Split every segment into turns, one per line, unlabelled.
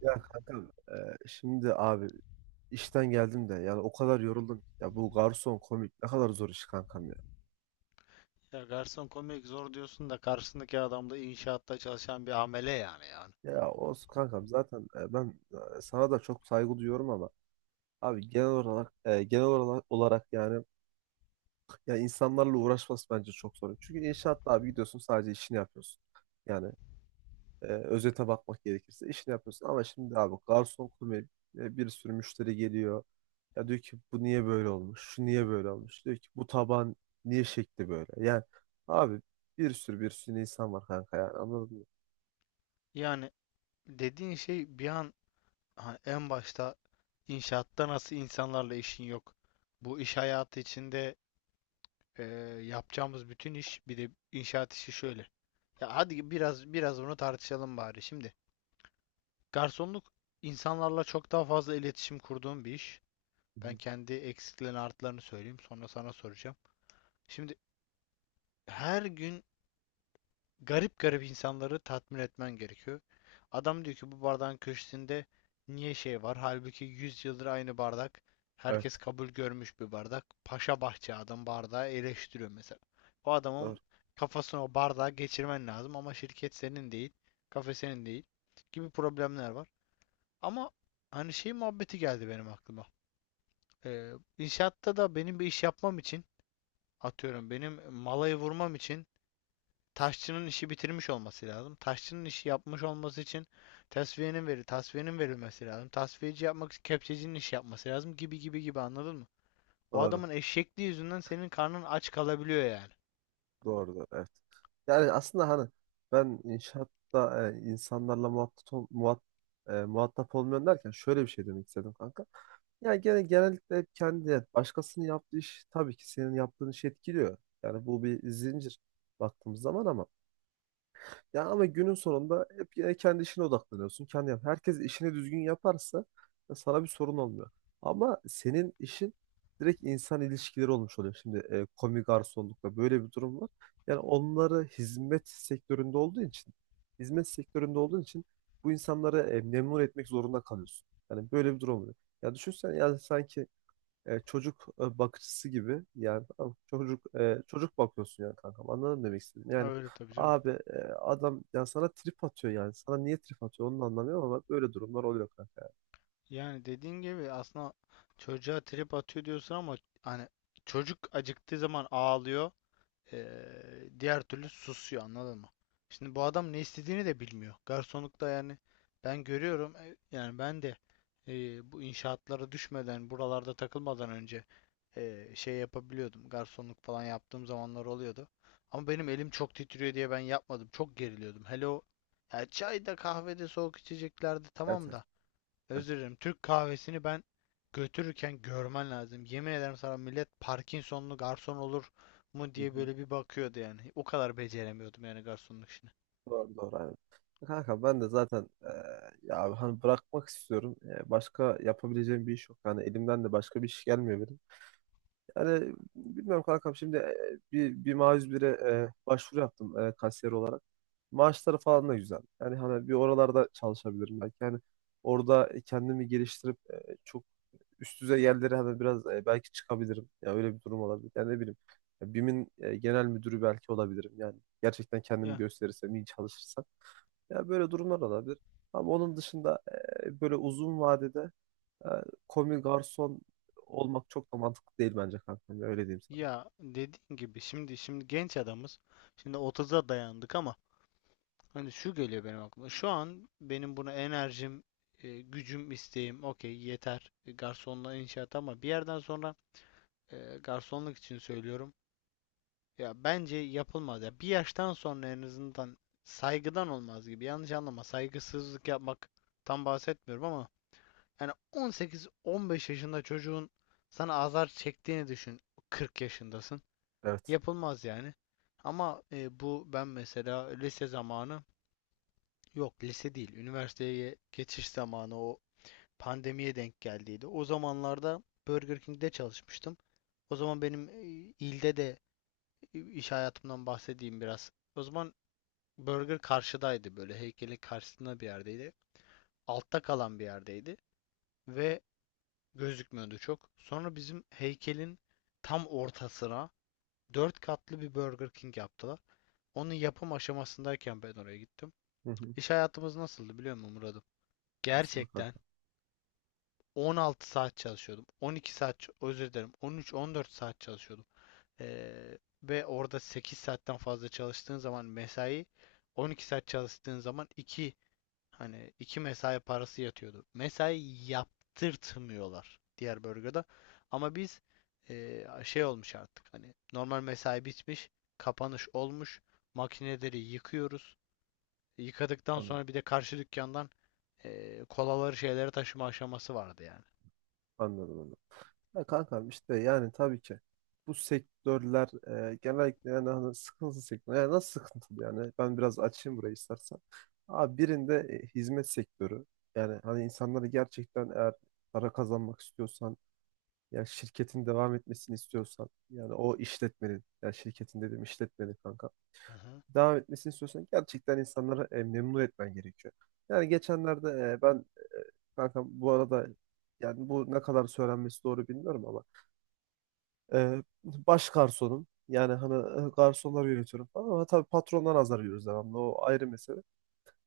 Ya kankam, şimdi abi işten geldim de yani o kadar yoruldum. Ya bu garson komik ne kadar zor iş kankam ya.
Ya garson komik zor diyorsun da karşısındaki adam da inşaatta çalışan bir amele yani.
Ya olsun kankam zaten, sana da çok saygı duyuyorum ama abi genel olarak yani ya insanlarla uğraşması bence çok zor. Çünkü inşaatta abi gidiyorsun sadece işini yapıyorsun. Yani özete bakmak gerekirse işini yapıyorsun ama şimdi abi garson komik, bir sürü müşteri geliyor. Ya diyor ki bu niye böyle olmuş? Şu niye böyle olmuş? Diyor ki bu taban niye şekli böyle? Yani abi bir sürü insan var kanka, yani anladın mı?
Yani dediğin şey bir an ha, en başta inşaatta nasıl insanlarla işin yok. Bu iş hayatı içinde e, yapacağımız bütün iş bir de inşaat işi şöyle. Ya hadi biraz bunu tartışalım bari şimdi. Garsonluk insanlarla çok daha fazla iletişim kurduğum bir iş.
Hı
Ben
hı.
kendi eksiklerini artılarını söyleyeyim sonra sana soracağım. Şimdi her gün garip garip insanları tatmin etmen gerekiyor. Adam diyor ki bu bardağın köşesinde niye şey var? Halbuki 100 yıldır aynı bardak. Herkes
Evet.
kabul görmüş bir bardak. Paşa bahçe adam bardağı eleştiriyor mesela. O
Doğru.
adamın kafasına o bardağı geçirmen lazım ama şirket senin değil, kafe senin değil gibi problemler var. Ama hani şey muhabbeti geldi benim aklıma. Ee, inşaatta da benim bir iş yapmam için atıyorum benim malayı vurmam için taşçının işi bitirmiş olması lazım. Taşçının işi yapmış olması için tasfiyenin verilmesi lazım. Tasfiyeci yapmak için kepçecinin işi yapması lazım gibi gibi gibi anladın mı? O
Doğru.
adamın eşekliği yüzünden senin karnın aç kalabiliyor yani.
Doğru, evet. Yani aslında hani ben inşaatta e, insanlarla muhatap, ol- muhat, e, muhatap olmuyorum derken şöyle bir şey demek istedim kanka. Yani genellikle hep kendi, yani başkasının yaptığı iş tabii ki senin yaptığın işi etkiliyor. Yani bu bir zincir baktığımız zaman, ama ya ama günün sonunda hep yine kendi işine odaklanıyorsun. Kendi yap. Herkes işini düzgün yaparsa ya sana bir sorun olmuyor. Ama senin işin direkt insan ilişkileri olmuş oluyor. Şimdi komi garsonlukla böyle bir durum var. Yani onları hizmet sektöründe olduğu için, hizmet sektöründe olduğun için bu insanları memnun etmek zorunda kalıyorsun. Yani böyle bir durum oluyor. Ya düşünsen, yani sanki bakıcısı gibi, yani tamam mı? Çocuk çocuk bakıyorsun yani kankam, anladın mı demek istedim yani
Öyle tabii canım.
abi, adam ya sana trip atıyor, yani sana niye trip atıyor onu da anlamıyorum ama böyle durumlar oluyor kanka yani.
Yani dediğin gibi aslında çocuğa trip atıyor diyorsun ama hani çocuk acıktığı zaman ağlıyor. Diğer türlü susuyor anladın mı? Şimdi bu adam ne istediğini de bilmiyor. Garsonlukta yani ben görüyorum yani ben de bu inşaatlara düşmeden buralarda takılmadan önce şey yapabiliyordum. Garsonluk falan yaptığım zamanlar oluyordu. Ama benim elim çok titriyor diye ben yapmadım. Çok geriliyordum. Hele o ya çayda kahvede soğuk içeceklerde
Evet,
tamam
evet,
da
evet.
özür dilerim. Türk kahvesini ben götürürken görmen lazım. Yemin ederim sana millet Parkinsonlu garson olur mu
Hı
diye
hı.
böyle bir bakıyordu yani. O kadar beceremiyordum yani garsonluk işini.
Doğru, doğru, aynen. Kanka ben de zaten, ya abi hani bırakmak istiyorum. Başka yapabileceğim bir iş yok, yani elimden de başka bir iş gelmiyor benim. Yani bilmiyorum kankam, şimdi bir başvuru yaptım, kasiyer olarak. Maaşları falan da güzel. Yani hani bir oralarda çalışabilirim belki. Yani orada kendimi geliştirip, çok üst düzey yerlere hani biraz, belki çıkabilirim. Ya öyle bir durum olabilir. Yani ne bileyim. Ya BİM'in genel müdürü belki olabilirim. Yani gerçekten kendimi
Ya
gösterirsem, iyi çalışırsam. Ya böyle durumlar olabilir. Ama onun dışında, böyle uzun vadede e, komi garson olmak çok da mantıklı değil bence kankam. Ya öyle diyeyim sana.
ya dediğin gibi şimdi genç adamız. Şimdi 30'a dayandık ama hani şu geliyor benim aklıma. Şu an benim buna enerjim, gücüm, isteğim okey yeter. Garsonluğa inşaat ama bir yerden sonra garsonluk için söylüyorum. Ya bence yapılmaz ya. Bir yaştan sonra en azından saygıdan olmaz gibi. Yanlış anlama. Saygısızlık yapmak tam bahsetmiyorum ama yani 18-15 yaşında çocuğun sana azar çektiğini düşün. 40 yaşındasın.
Evet.
Yapılmaz yani. Ama bu ben mesela lise zamanı yok lise değil. Üniversiteye geçiş zamanı o pandemiye denk geldiydi. O zamanlarda Burger King'de çalışmıştım. O zaman benim ilde de iş hayatımdan bahsedeyim biraz. O zaman Burger karşıdaydı böyle heykelin karşısında bir yerdeydi. Altta kalan bir yerdeydi ve gözükmüyordu çok. Sonra bizim heykelin tam ortasına 4 katlı bir Burger King yaptılar. Onun yapım aşamasındayken ben oraya gittim.
Hı hı.
İş hayatımız nasıldı biliyor musun Murat'ım?
Aslında.
Gerçekten
Kanka,
16 saat çalışıyordum. 12 saat, özür dilerim 13-14 saat çalışıyordum. Ve orada 8 saatten fazla çalıştığın zaman mesai, 12 saat çalıştığın zaman 2. Hani iki mesai parası yatıyordu. Mesai yaptırtmıyorlar diğer bölgede. Ama biz şey olmuş artık hani normal mesai bitmiş, kapanış olmuş. Makineleri yıkıyoruz. Yıkadıktan
anladım,
sonra bir de karşı dükkandan kolaları şeyleri taşıma aşaması vardı yani.
anladım onu. Ya kankam, işte yani tabii ki bu sektörler genellikle yani hani sıkıntılı sektör. Yani nasıl sıkıntılı yani? Ben biraz açayım burayı istersen. Abi birinde hizmet sektörü. Yani hani insanları gerçekten, eğer para kazanmak istiyorsan, yani şirketin devam etmesini istiyorsan, yani o işletmenin, yani şirketin dedim, işletmenin kanka,
Hı hı.
devam etmesini istiyorsan gerçekten insanları memnun etmen gerekiyor. Yani geçenlerde, e, ben e, kankam bu arada, yani bu ne kadar söylenmesi doğru bilmiyorum ama baş garsonum. Yani hani garsonları yönetiyorum falan, ama tabii patrondan azar yiyoruz devamlı. O ayrı mesele.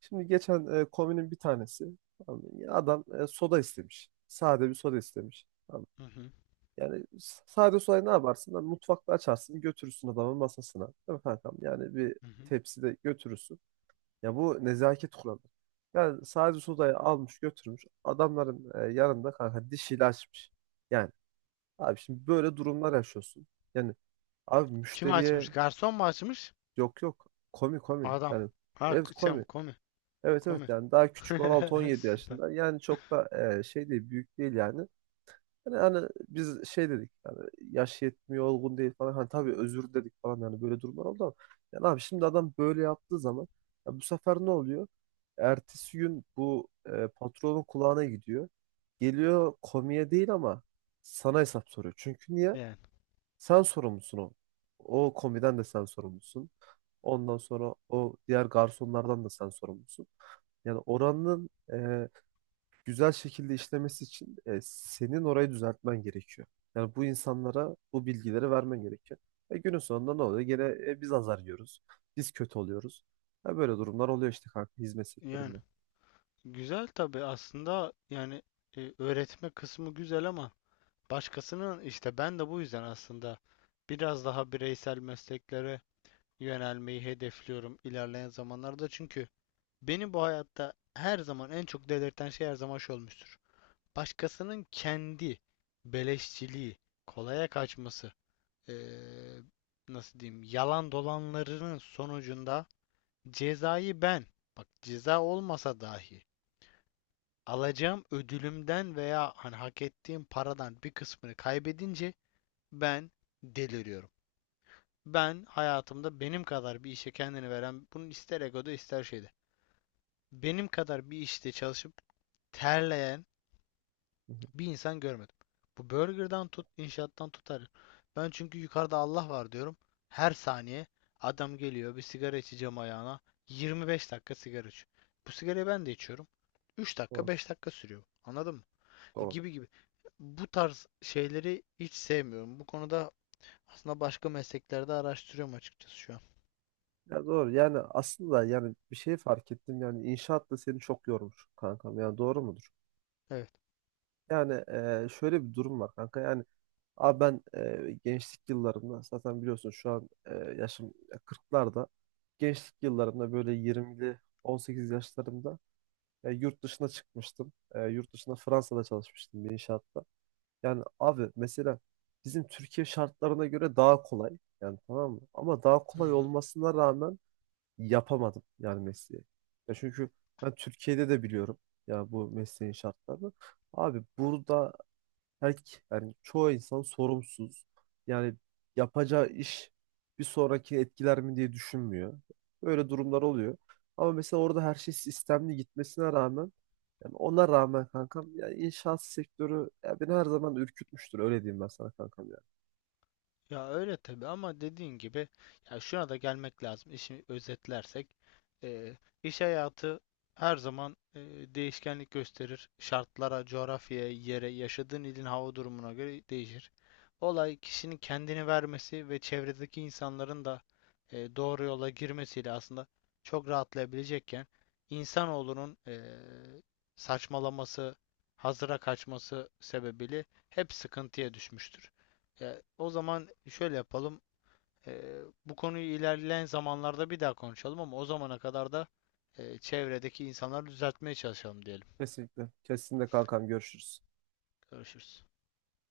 Şimdi geçen komünün bir tanesi, tamam mı? Ya adam soda istemiş. Sade bir soda istemiş. Tamam mı?
Hı hı.
Yani sade sodayı ne yaparsın? Lan mutfakta açarsın, götürürsün adamın masasına. Değil mi kankam? Yani bir
Hı hı.
tepside götürürsün. Ya bu nezaket kuralı. Yani sadece sodayı almış götürmüş. Adamların yanında kanka dişiyle açmış. Yani abi şimdi böyle durumlar yaşıyorsun. Yani abi
Kim açmış?
müşteriye.
Garson mu açmış?
Yok yok, komi.
Adam.
Yani
Ha,
evet,
şey
komi.
komi.
Evet, evet,
Komi.
yani daha küçük, 16-17
Süper.
yaşında. Yani çok da e, şey değil büyük değil yani. Yani hani biz şey dedik yani, yaş yetmiyor, olgun değil falan, hani tabii özür dedik falan, yani böyle durumlar oldu. Ama yani abi, şimdi adam böyle yaptığı zaman ya bu sefer ne oluyor? Ertesi gün bu patronun kulağına gidiyor. Geliyor, komiye değil ama sana hesap soruyor. Çünkü niye?
Yani.
Sen sorumlusun o. O komiden de sen sorumlusun. Ondan sonra o diğer garsonlardan da sen sorumlusun. Yani oranın güzel şekilde işlemesi için senin orayı düzeltmen gerekiyor. Yani bu insanlara bu bilgileri vermen gerekiyor. Günün sonunda ne oluyor? Gene biz azar yiyoruz. Biz kötü oluyoruz. Ya böyle durumlar oluyor işte kanka, hizmet
Yani.
sektöründe.
Güzel tabii aslında yani öğretme kısmı güzel ama başkasının işte ben de bu yüzden aslında biraz daha bireysel mesleklere yönelmeyi hedefliyorum ilerleyen zamanlarda. Çünkü beni bu hayatta her zaman en çok delirten şey her zaman şu olmuştur. Başkasının kendi beleşçiliği, kolaya kaçması, e, nasıl diyeyim, yalan dolanlarının sonucunda cezayı ben, bak ceza olmasa dahi alacağım ödülümden veya hani hak ettiğim paradan bir kısmını kaybedince ben deliriyorum. Ben hayatımda benim kadar bir işe kendini veren, bunu ister egoda ister şeyde. Benim kadar bir işte çalışıp terleyen
Hı hı.
bir insan görmedim. Bu burgerdan tut, inşaattan tutar. Ben çünkü yukarıda Allah var diyorum. Her saniye adam geliyor bir sigara içeceğim ayağına. 25 dakika sigara içiyor. Bu sigarayı ben de içiyorum. 3 dakika
Doğru,
5 dakika sürüyor. Anladın mı?
doğru.
Gibi gibi. Bu tarz şeyleri hiç sevmiyorum. Bu konuda aslında başka mesleklerde araştırıyorum açıkçası şu an.
Ya doğru, yani aslında yani bir şey fark ettim, yani inşaat da seni çok yormuş kankam. Yani doğru mudur?
Evet.
Yani şöyle bir durum var kanka. Yani abi ben gençlik yıllarımda zaten biliyorsun şu an yaşım 40'larda. Gençlik yıllarımda böyle 20'li 18 yaşlarımda yurt dışına çıkmıştım. E, yurt dışında Fransa'da çalışmıştım bir inşaatta. Yani abi mesela bizim Türkiye şartlarına göre daha kolay. Yani tamam mı? Ama daha
Hı
kolay
hı.
olmasına rağmen yapamadım yani mesleği. Ya çünkü ben Türkiye'de de biliyorum ya bu mesleğin şartlarını. Abi burada her, yani çoğu insan sorumsuz. Yani yapacağı iş bir sonraki etkiler mi diye düşünmüyor. Böyle durumlar oluyor. Ama mesela orada her şey sistemli gitmesine rağmen, yani ona rağmen kankam, yani inşaat sektörü ya beni her zaman ürkütmüştür, öyle diyeyim ben sana kankam ya.
Ya öyle tabii ama dediğin gibi ya şuna da gelmek lazım. İşi özetlersek eee, iş hayatı her zaman değişkenlik gösterir. Şartlara, coğrafyaya, yere, yaşadığın ilin hava durumuna göre değişir. Olay kişinin kendini vermesi ve çevredeki insanların da doğru yola girmesiyle aslında çok rahatlayabilecekken insanoğlunun saçmalaması, hazıra kaçması sebebiyle hep sıkıntıya düşmüştür. Ya, o zaman şöyle yapalım. Bu konuyu ilerleyen zamanlarda bir daha konuşalım ama o zamana kadar da çevredeki insanları düzeltmeye çalışalım diyelim.
Kesinlikle. Kesinlikle kankam, görüşürüz.
Görüşürüz.